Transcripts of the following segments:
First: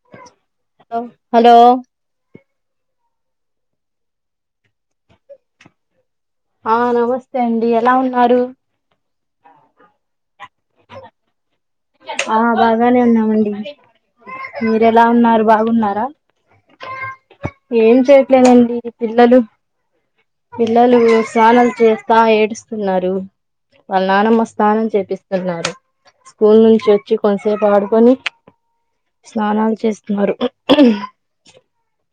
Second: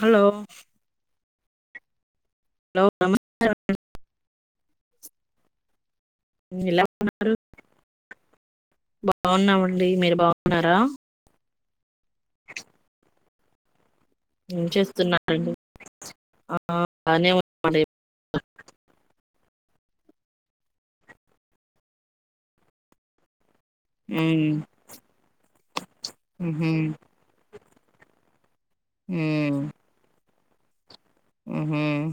Hello hello hello నమస్తే అండి ఆ నమస్తే అండి ఎలా ఉన్నారు బాగున్నామండి మీరు బాగున్నారా ఆ బాగానే ఉన్నామండి ఏం మీరెలా ఉన్నారు చేస్తున్నారండి బాగున్నారా ఆ బానే ఉన్నామండి ఏం చేయట్లేదండీ పిల్లలు పిల్లలూ స్నానలు చేస్తా ఏడుస్తున్నారు వాల్ నానమ్మ ఉమ్ స్నానం చేపిస్తున్నారు స్కూల్ ఉహు నుంచి వచ్చి కొంతసేపు ఆడుకొని స్నానాలు చేస్తున్నరు హ్మ్ హ్మ్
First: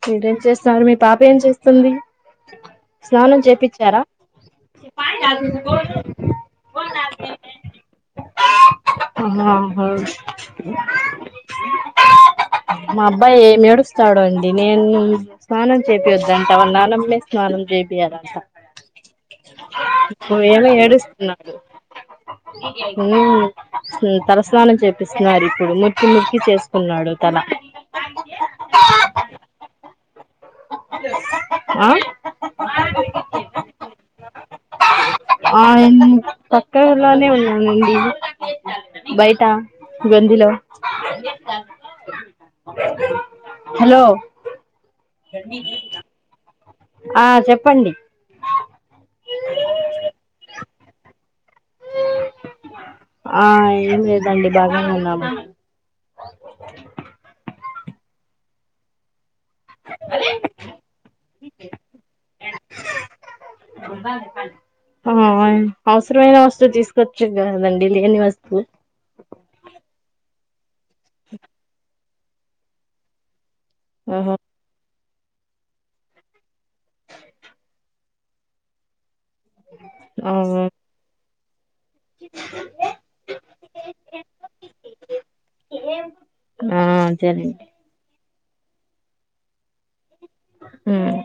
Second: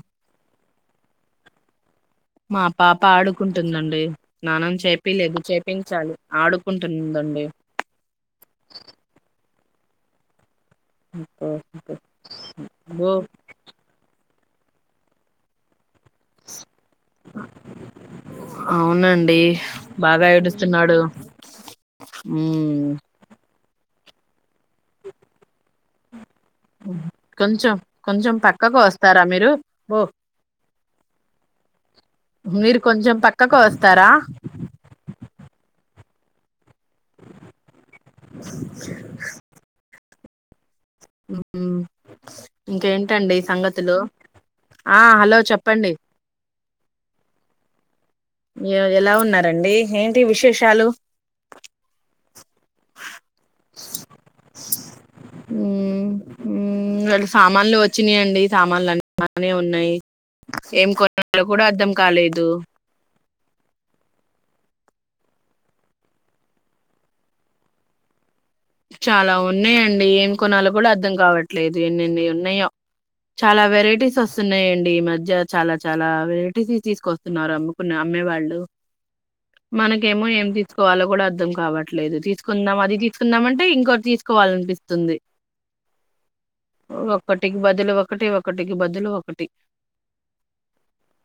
సార్ మీ పాప ఏం చేస్తుంది మా పాప్ స్నానం పాడుకుంటుందండి చేపిచ్చారా స్నానం చేపిలే చేపించాలి ఆడుకుంటుందండి మ [unintelligible] మా బో అబ్బాయి ఏం ఏడుస్తాడొ నేను స్నానం చేపియొద్దంట వాల్ ననమ్మె స్నానం చేయ [inaudible] అవునండి బాగా ఏడుస్తున్నాడు ఏడుస్తున్నాడు ఉమ్ [inaudible] స్నానం చేపిస్తున్నారు ఇప్పుడు ముక్కి ముక్కి చేసుకున్నాడు తల ఉ ఓ ఆ మీరు కొంచెం పక్కకు వస్తారా ఇక్కలోనే ఉన్నానండి బయట గందిలో ఉమ్ ఇంకేంటండి సంగతులు హలో ఆ హలో చెప్పండి ఆ చెప్పండి ఎలా ఉన్నారండి ఏంటి విశేషాలు ఆ ఏం లేదండి బాగా ఉన్నాము వాళ సామాన్లు వచ్చినాయండి సామాన్లు అన్న బానే ఉన్నాయి ఏం కొన్నాలో కూడా అర్థం కాలేదు [unintelligible] ఆ అవసరమైన వస్తువు తీసుకొచ్చ కదండి లేని వస్తువు చాలా ఉన్నాయండి ఏం కొనాలో కూడా అర్ధం కావట్లేదు ఎన్ని ఎన్ని ఉన్నాయో చాలా వెరైటీస్ ఆహా వస్తున్నాయండి ఈ మధ్య చాలా చాలా వెరైటీస్ తీసుకొస్తున్నారు అమ్ముకున్న అమ్మే వాళ్ళు మనకేమో ఆ ఏం తీసుకోవాలో కూడా అర్థం కావట్లేదు తీసుకుందాం అది తీసుకు కుందామంటే ఇంకోటి తీసుకోవాలనిపిస్తుంది ఆ అదేనండి ఒకటికి బదులు ఒక టి ఒకటికి బదులు ఒకటి ఉమ్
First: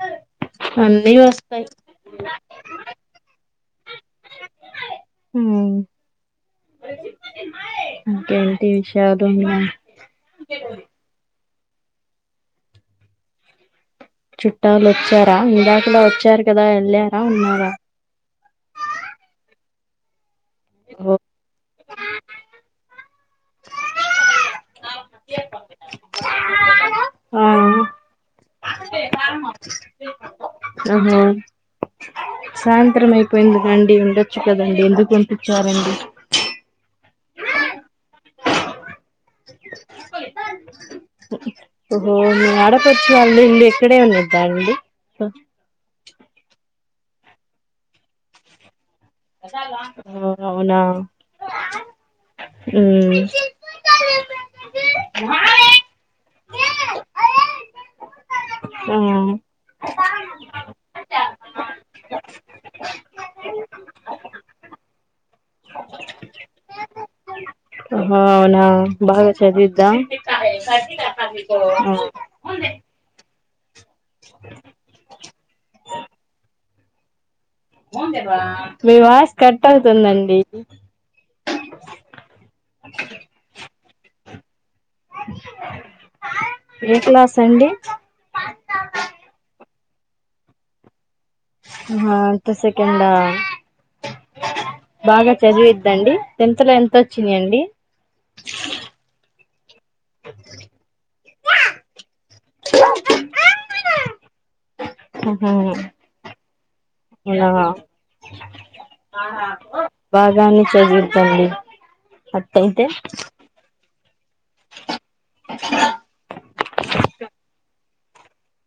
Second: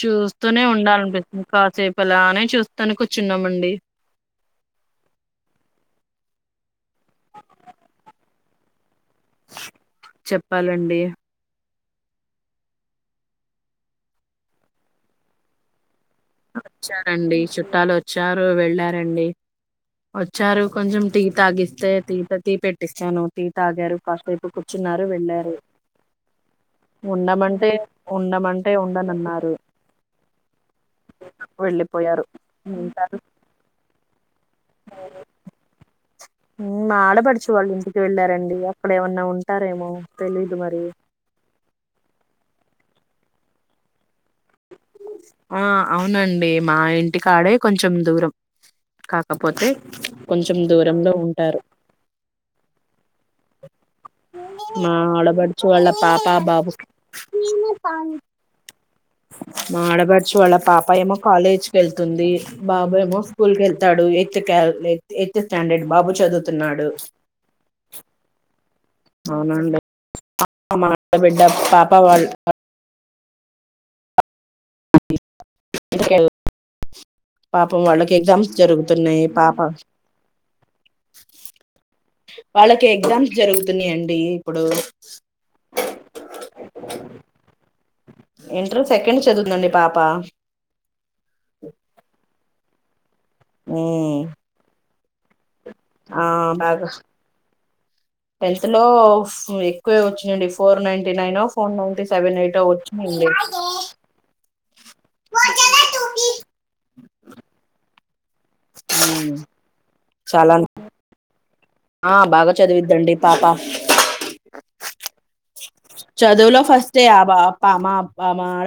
చూస్తూనే అన్నీ ఉండాలనిపిస్తుంది వస్తాయి కాసేపు అలానే చూస్తూనే కూర్చున్నామండి ఉమ్ ఉమ్ చేశారు మీ చెప్పాలండి చుట్టాలు వచ్చార ఇంద [unintelligible] వచ్చారండి చుట్టాలు వచ్చారు వెళ్ళారండి వ చ్చారు కొంచెం టీ తాగిస్తే త తీట టీ పెట్టిస్తాను టి తాగారు కాసేపు కూర్చున్నారు వెళ్ళారు ఆ ఉండమంటే ఉండమంటే ఉండనన్నారు ఓహో వెళ్ళిపోయారు సాయంత్రం ఉంటారు అయిపోయింది మండి ఉండొచ్చు కదా అండి ఎందుకు పంపించారండి ఉమ్ మా ఆడపడుచు వాళ్ళ ఇంటికి వెళ్ళారండి అక్కడ ఏమన్నా ఉంటారేమో తెలీదు మరి ఓహో మీ ఆడపడుచు వాళ్ళ ఇల్లు ఇండి ఇక్కడే ఉండిద్దా అండి ఆ అవునండి మా ఇంటికాడే కొంచెం దూరం కాకపోతే కొంచెం అవునా దూరంలో ఉంటారు మ్మ్ మా ఆడపడుచు వాళ్ళ పాప బాబు ఆ మా ఆడబడుచు వాళ్ళ పాప ఏమో కాలేజ్ కి వెళ్తుంది బాబు ఏమో స్కూల్ కి వెళ్తాడు ఎయిత్ కాల్ ఎయిత్ స్టాండర్డ్ బాబు చదువుతున్నాడు ఆ బాగా అవునండి చదవిద్దా మా ఆడబిడ్డ పాప వాళ్ళ ఉమ్ [unintelligible] పాపం వాళ్ళకి ఎగ్జామ్స్ మీ జరుగుతున్నాయి వాయిస్ పాప కట్ అవుతుందండి వాళ్ళకి ఎగ్జామ్స్ జరుగుతున్నాయండి ఇప్పుడు ఏ క్లాస్ అండి ఇంటర్ సెకండ్ చదువుతుందండి పాప హా ఇంటర్ సెకండ్ ఆ ఉమ్ బాగా చదివిద్ద అండి ఆ టెన్త్ లో బాగా ఎంత వచ్చినాయండి టెన్త్ లో ఉ ఎ క్కువే వచ్చిందండి ఫోర్ నైన్ టి నైన్ ఓ four ninety seven eight ఓ వచ్చినాయండి ఉహూ ఊ నా చాలా బాగానే చదువుతుంది ఆ బాగా చదివిద్దండి పాప చదువులో ఫస్టే ఆ బా పా మా మా ఆడ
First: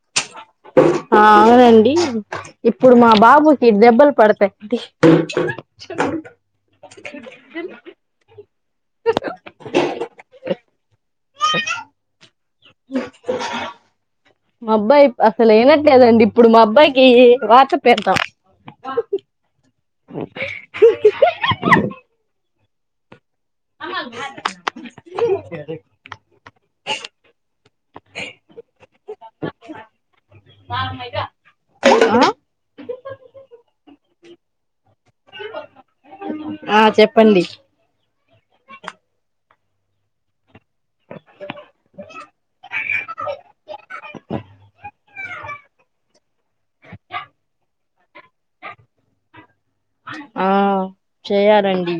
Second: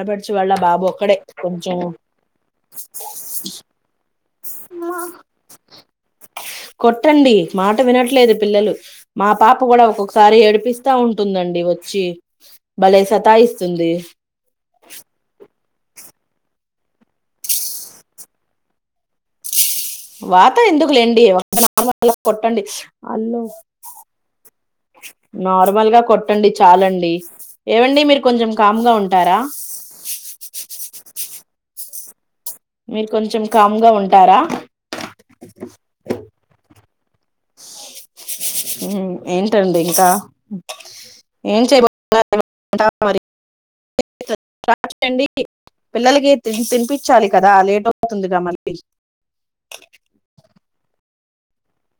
ఆ అవునండి ఇప్పుడు మా బాబుకి దెబ్బలు పడుతా వ్యక్తి [inaudible] కొట్టండీ మాట వినట్లేదు పిల్లలు మా పాప కూడా ఒక్కొక్కసారి ఏడిపిస్తా ఉంటుందండి వచ్చి భలే సతాయిస్తుంది మా అబ్బాయి అసలు ఇనట్లే దండి ఇప్పుడు మా అబ్బాయికి వాత పెడతం వాత ఎందుకులేండి నార్మల్ గా కొట్టండి నార్మల్గా కొట్టండి చాలండి ఏవండీ మీరు కొంచెం కామ్గా ఉంటారా మామయ్య మీరు కొంచెం కామ్గా ఉంటారా ఆ చెప్పండి ఉ ఏంటండీ ఇంకా ఏం చేయబోతున్నారు వంట మరి కాదండీ పిల్లలకి తినిపించాలి కదా లేటు అవుతుందిగా మళ్ళీ ఆ చేయాలండి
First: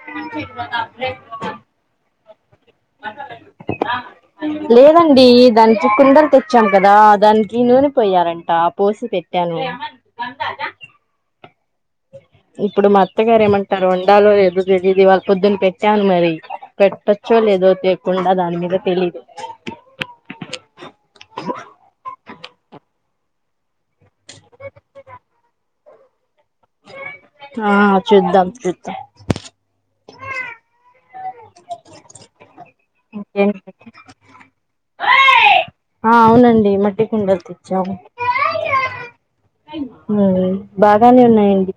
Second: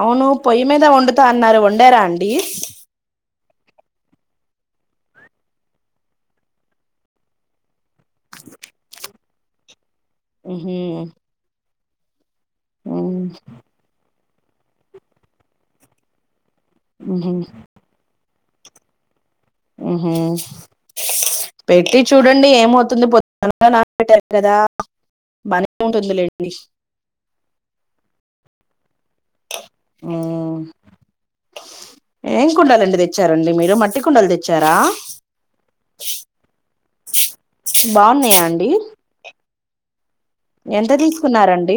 అవును పొయ్యి మీద వండుతా అన్నారు వండరా అండి మాసాలాలు లేదండీ దానికి కుందన్ తెచ్చాం కదా దానికి నూనె పోయారంటా పోసి పెట్టాను ఉహూ ఇప్పుడు మా అత్తగారు ఏమంటారో వండాలో లేదో తెలీదు ఇవాళ పొద్దున పెట్టాను మరి ఉహు పెట్టొచ్చో లేదో తేకుండా దాని మీద తెలిదు ఉహు పెట్టి చూడండి ఏమవుతుంది పొద్దున అనగా నాన బెట్టారు గదా బానే ఉంటుందిలేండి ఆ చూద్దం చూద్దం ఉమ్ ఏం కుండ లండి తెచ్చారండి ఇంకేంటి మీరు మట్టి కుండలు తెచ్చారా ఆ అవునండి మట్టి కుండలు తెచ్చాము బాగున్నాయా అండి మ్ ఎంత బాగానే ఉన్నాయండి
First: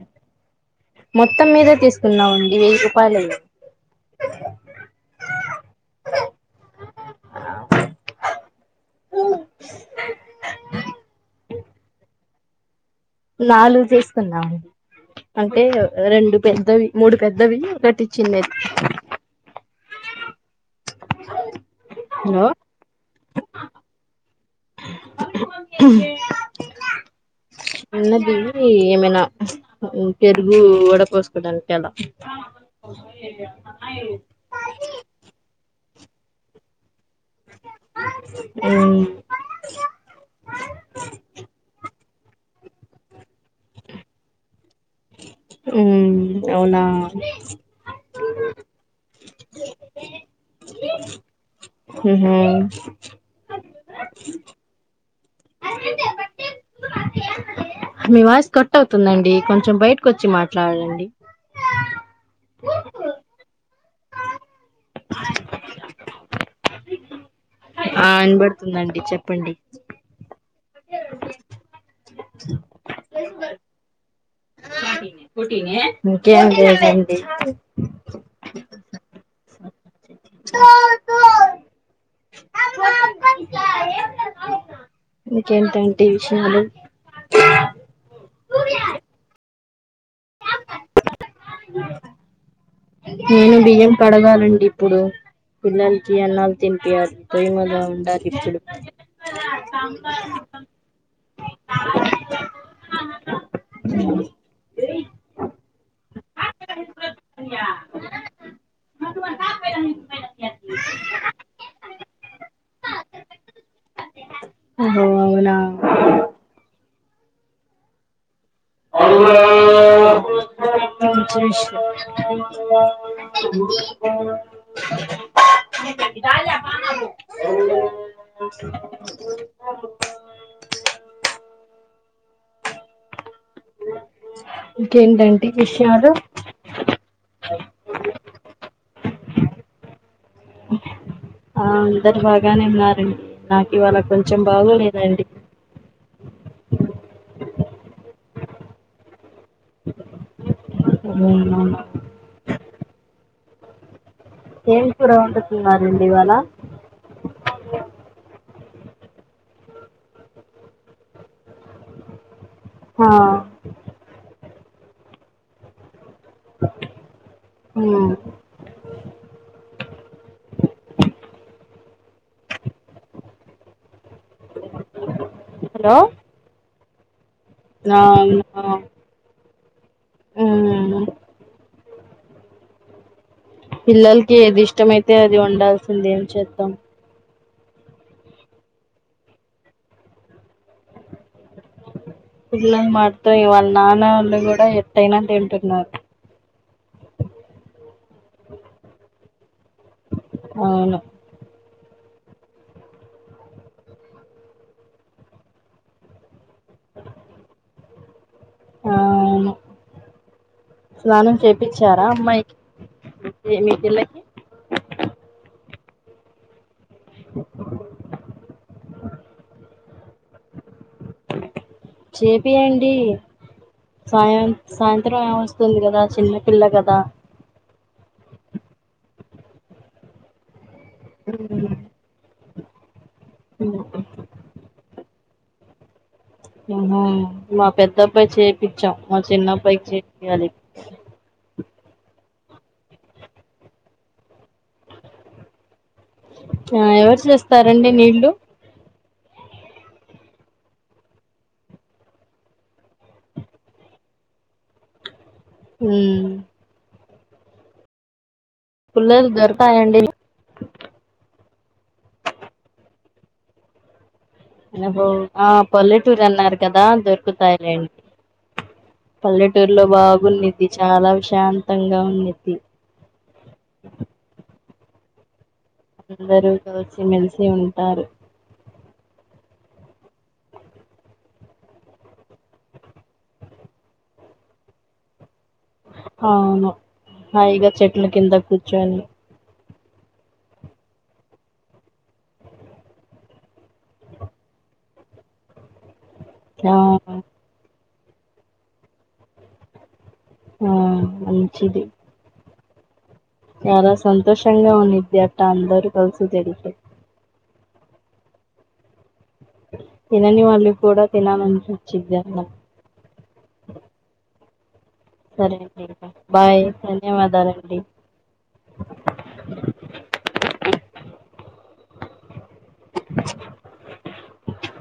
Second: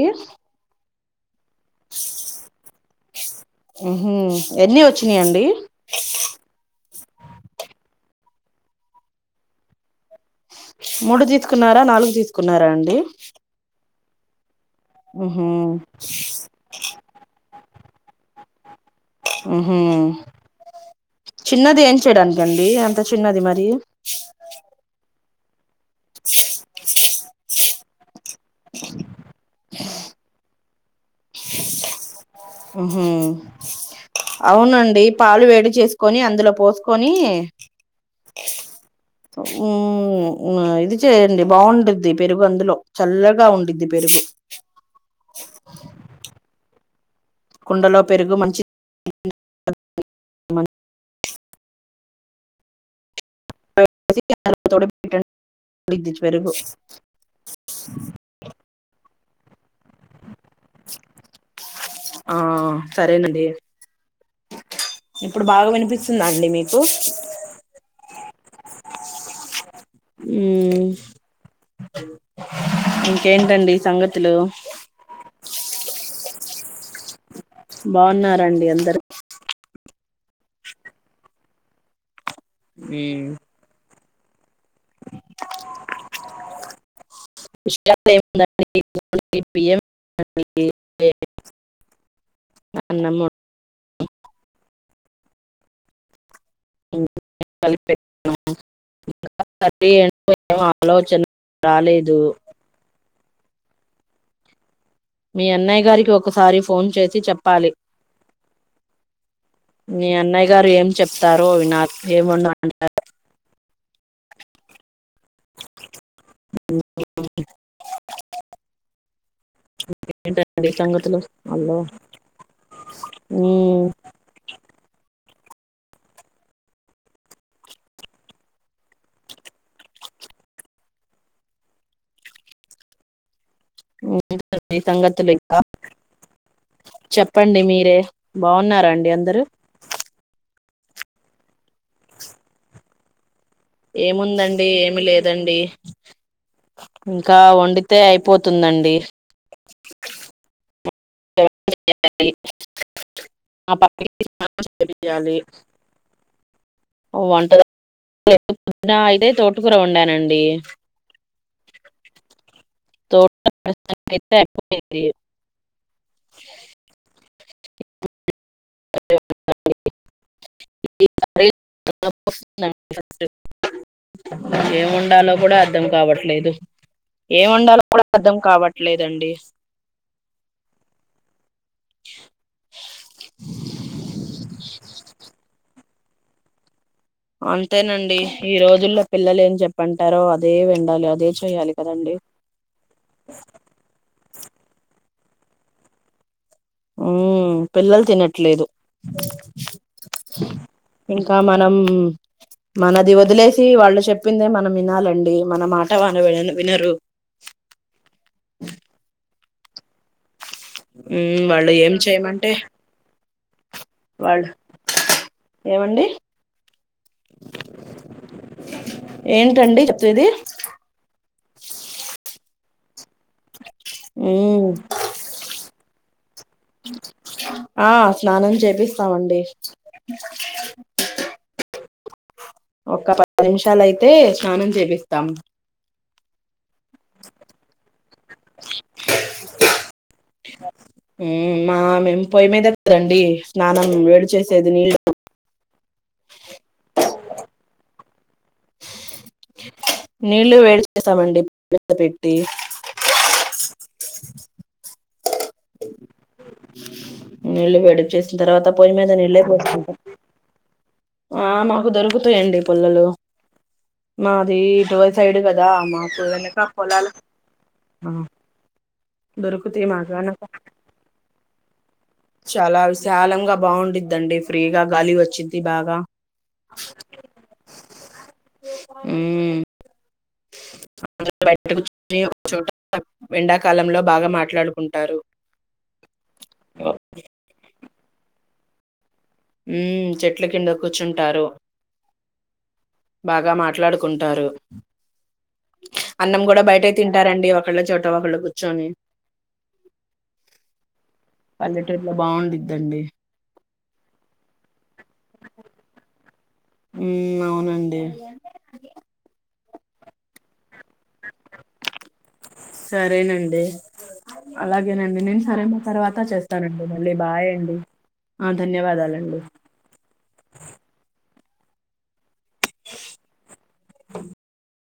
మొత్తం మీదే తీసుకున్నామండి వెయ్యి రూపాయలు ఉహూ ఎన్ని వచ్చినయండీ [inaudible] అ ఊ కున్నారా నాలుగు తీసుకున్నారా అండి నాలుగు తీసుకున్నామండి ఉహు అంటే రెండు పెద్దవి మూడు పెద్దవి కటి చిన్నది ఊహు చిన్నది ఏం లో చేయడానికండీ అంత చిన్నది మరి [inaudible] చ్ స్ చిన్నదీ ఏమైనా పెరుగు వడపోసుకోడాని కలా ఉహూ అవునండీ పాలు వేడి చేసుకొని అందులో పోస్ కొనీ మ్మ్ ఊ ఇది చేయండి బావుంటుద్ది పెరుగు అందులో చల్లగా ఉండిద్ది పెరుగు ఊ అవునా కుండలో పెరుగు మంచి మన ఉహూ [inaudible] పెరుగు మీ వాయిస్ కట్ అవుతుందండి కొంచెం బయటకు వచ్చి మాట్ ట్లాడండి ఆ సరేనండి ఇప్పుడు బాగా వినిపిస్తుందా అండి మీకు ఆ ఇనబడుతుందండి చెప్పండి ఊ మ్ ఇంకేంటండి సంగతులు ఇంకేం లేదండి బాగున్నారండి అందరు [unintelligible] ఉమ్ ఇంకేంటండి విషయాలు [unintelligible] [unintelligible] అన్నము నేను బియ్యం కడగాలండి ఇప్పుడు పిల్లలకి అన్నాల్ తినిపియాలి ప్రేమగా ఉండాలి కలిపెట్టాను ఇప్పుడు సరే ఏంటో ఏం ఆలోచన రాలేదు [unintelligible] మీ అన్నయ్య గారికి ఒకసారి ఫోన్ చేసి చెప్పాలి మొకంమంత మీ అన్నయ్య గారు ఏం చెప్తారో వినాలి ఏముండ అంటారు ఓ అవునా [unintelligible] అల్లా ఏంటండి సంగతులు అల్లో ఉమ్, [unintelligible] [unintelligible] [unintelligible] [inaudible] ఏంటండి సంగతులు ఇంకేంటంటే ఇంకా విషయాలు చెప్ చెప్పండి మీరే బాగున్నారాండి అందరూ ఆ అందరు బాగానే ఉన్నారండి నాకు ఈ వాళ కొంచెం ఏముందండి ఏమి బాగలేదండి లేదండి ఇంకా వండితే అయిపోతుందండి అవున మా పక్కింటి ఏం కూర వండుతున్నరండి ఈ వాళ వంట పొద్న అయితే తోటు కూర వండానండి ఆ తోట [unintelligible] [inaudible] ఉమ్ వస్తుందం ఫట్ ఏమి వండాలో కూడా అర్థం హలో కావట్లేదు ఏం వండాలో కూడా అర్ధం అవును కావట్లేదండి ఉమ్ [inaudible] పిల్లలకి ఏది ఇష్టమఅయితే అది ఉండాల్సిందే ఎంద్దాం అంతేనండి ఈ రోజుల్లో పిల్లలు ఏం చెప్పంటారో అదే విండాలి అదే చేయాలి కదండి పిల్ల మటతో ఇ వాళ్ళ నానోల్లు వాళ్ళ కూడా ఎత్తైనా తింటున్నారు ఉ పిల్లలు తినట్లేదు అవును నమ్ మనది వదిలేసి వాళ్ళు చెప్పిందే మనం వినాలండి మన మాట వాళ్లు విన వినరు [inaudible] ఆ అవును స్నానం ఉమ్, వాళ్ళు ఏం చేపించారా చేయమంటే అమ్మాయికి మీ మీ పిల్లకి వాళ్ళు ఏమండి [inaudible] ఏంటండి చెప్పేది చేపియండి సాయం ఉమ్, సాయంత్రం ఏం వస్తుంది కదా చిన్నపిల్ల కదా ఆ స్నానం చేపిస్తామండి ఉఉ ఒక్క పది నిమిషాలయితే స్నానం చేపిస్తాం ఉమ్ మా పెద్ద అబ్బాయి చేపించాం మా చిన్నబ్బాయికి చెపియాలీ ఉమ్ మా మేమ్ పొయ్య మీద కదండి స్నానం వేడి చేసేది నీళ్ళు ఆ ఎవరు చేస్తారండి నీళ్లు నీళ్లు వేడి చేసామండి [inaudible] పెట్టి [unintelligible] ఉమ్ నీళ్లు వేడి చేసిన తర్వాత పొయి మీద పుల్లలు నీళ్ళే పోతుంట దొరుకుతాయండి ఆ మాకు దొరుకుతాయండి పుల్లలు మాది రోడ్ సైడ్ ఆ కదా మాకు పల్లెటూరు వెనక అన్నారు కదా పొలాలు దొరుకుతాయిలేండి పల్లెటూరులో దొరుకుతాయి మాగాన బాగుండిద్ది చాలా ప్రశాంతంగా ఉండిద్ది చాలా విశాలంగా బాగుండి ద్దండి ఫ్రీగ గాలి వచ్చి అందరూ కలిసిమెలిసి ఉంటారు. ఉమ్ బయట ఒకచోట కూర్చుని ఎండాకాలంలో బాగా మాట్లాడుకుంటారు అవును హాయిగా చెట్ల కింద కూర్చోనీ ఉమ్ చెట్ల కింద కూర్చుంటారు బాగా మాట్లాడుకుంటారు. అన్నం కూడా బయటే ఆ తింటారండి ఒకళ్ళ చోట ఒకళ్ళు కూర్చొని ఆ మంచిది పల్లెటూరిలో బాగుండిద్దండి చాలా సంతోషంగా ఉంది అట్ట అందరూ కలిసీ తింటే ఉమ్ అవునండి. తినని వాళ్ళు కూడా తినాలనిపించిద్ది అన్నం సరేనండి నేను సరే సరైన అండి ఇంకా తర్వాత బాయ్ చేస్తానండి మళ్ళీ బాయ్ అండి ధన్యవాదాలండి ఆ ధన్యవాదాలండి. కు [unintelligible]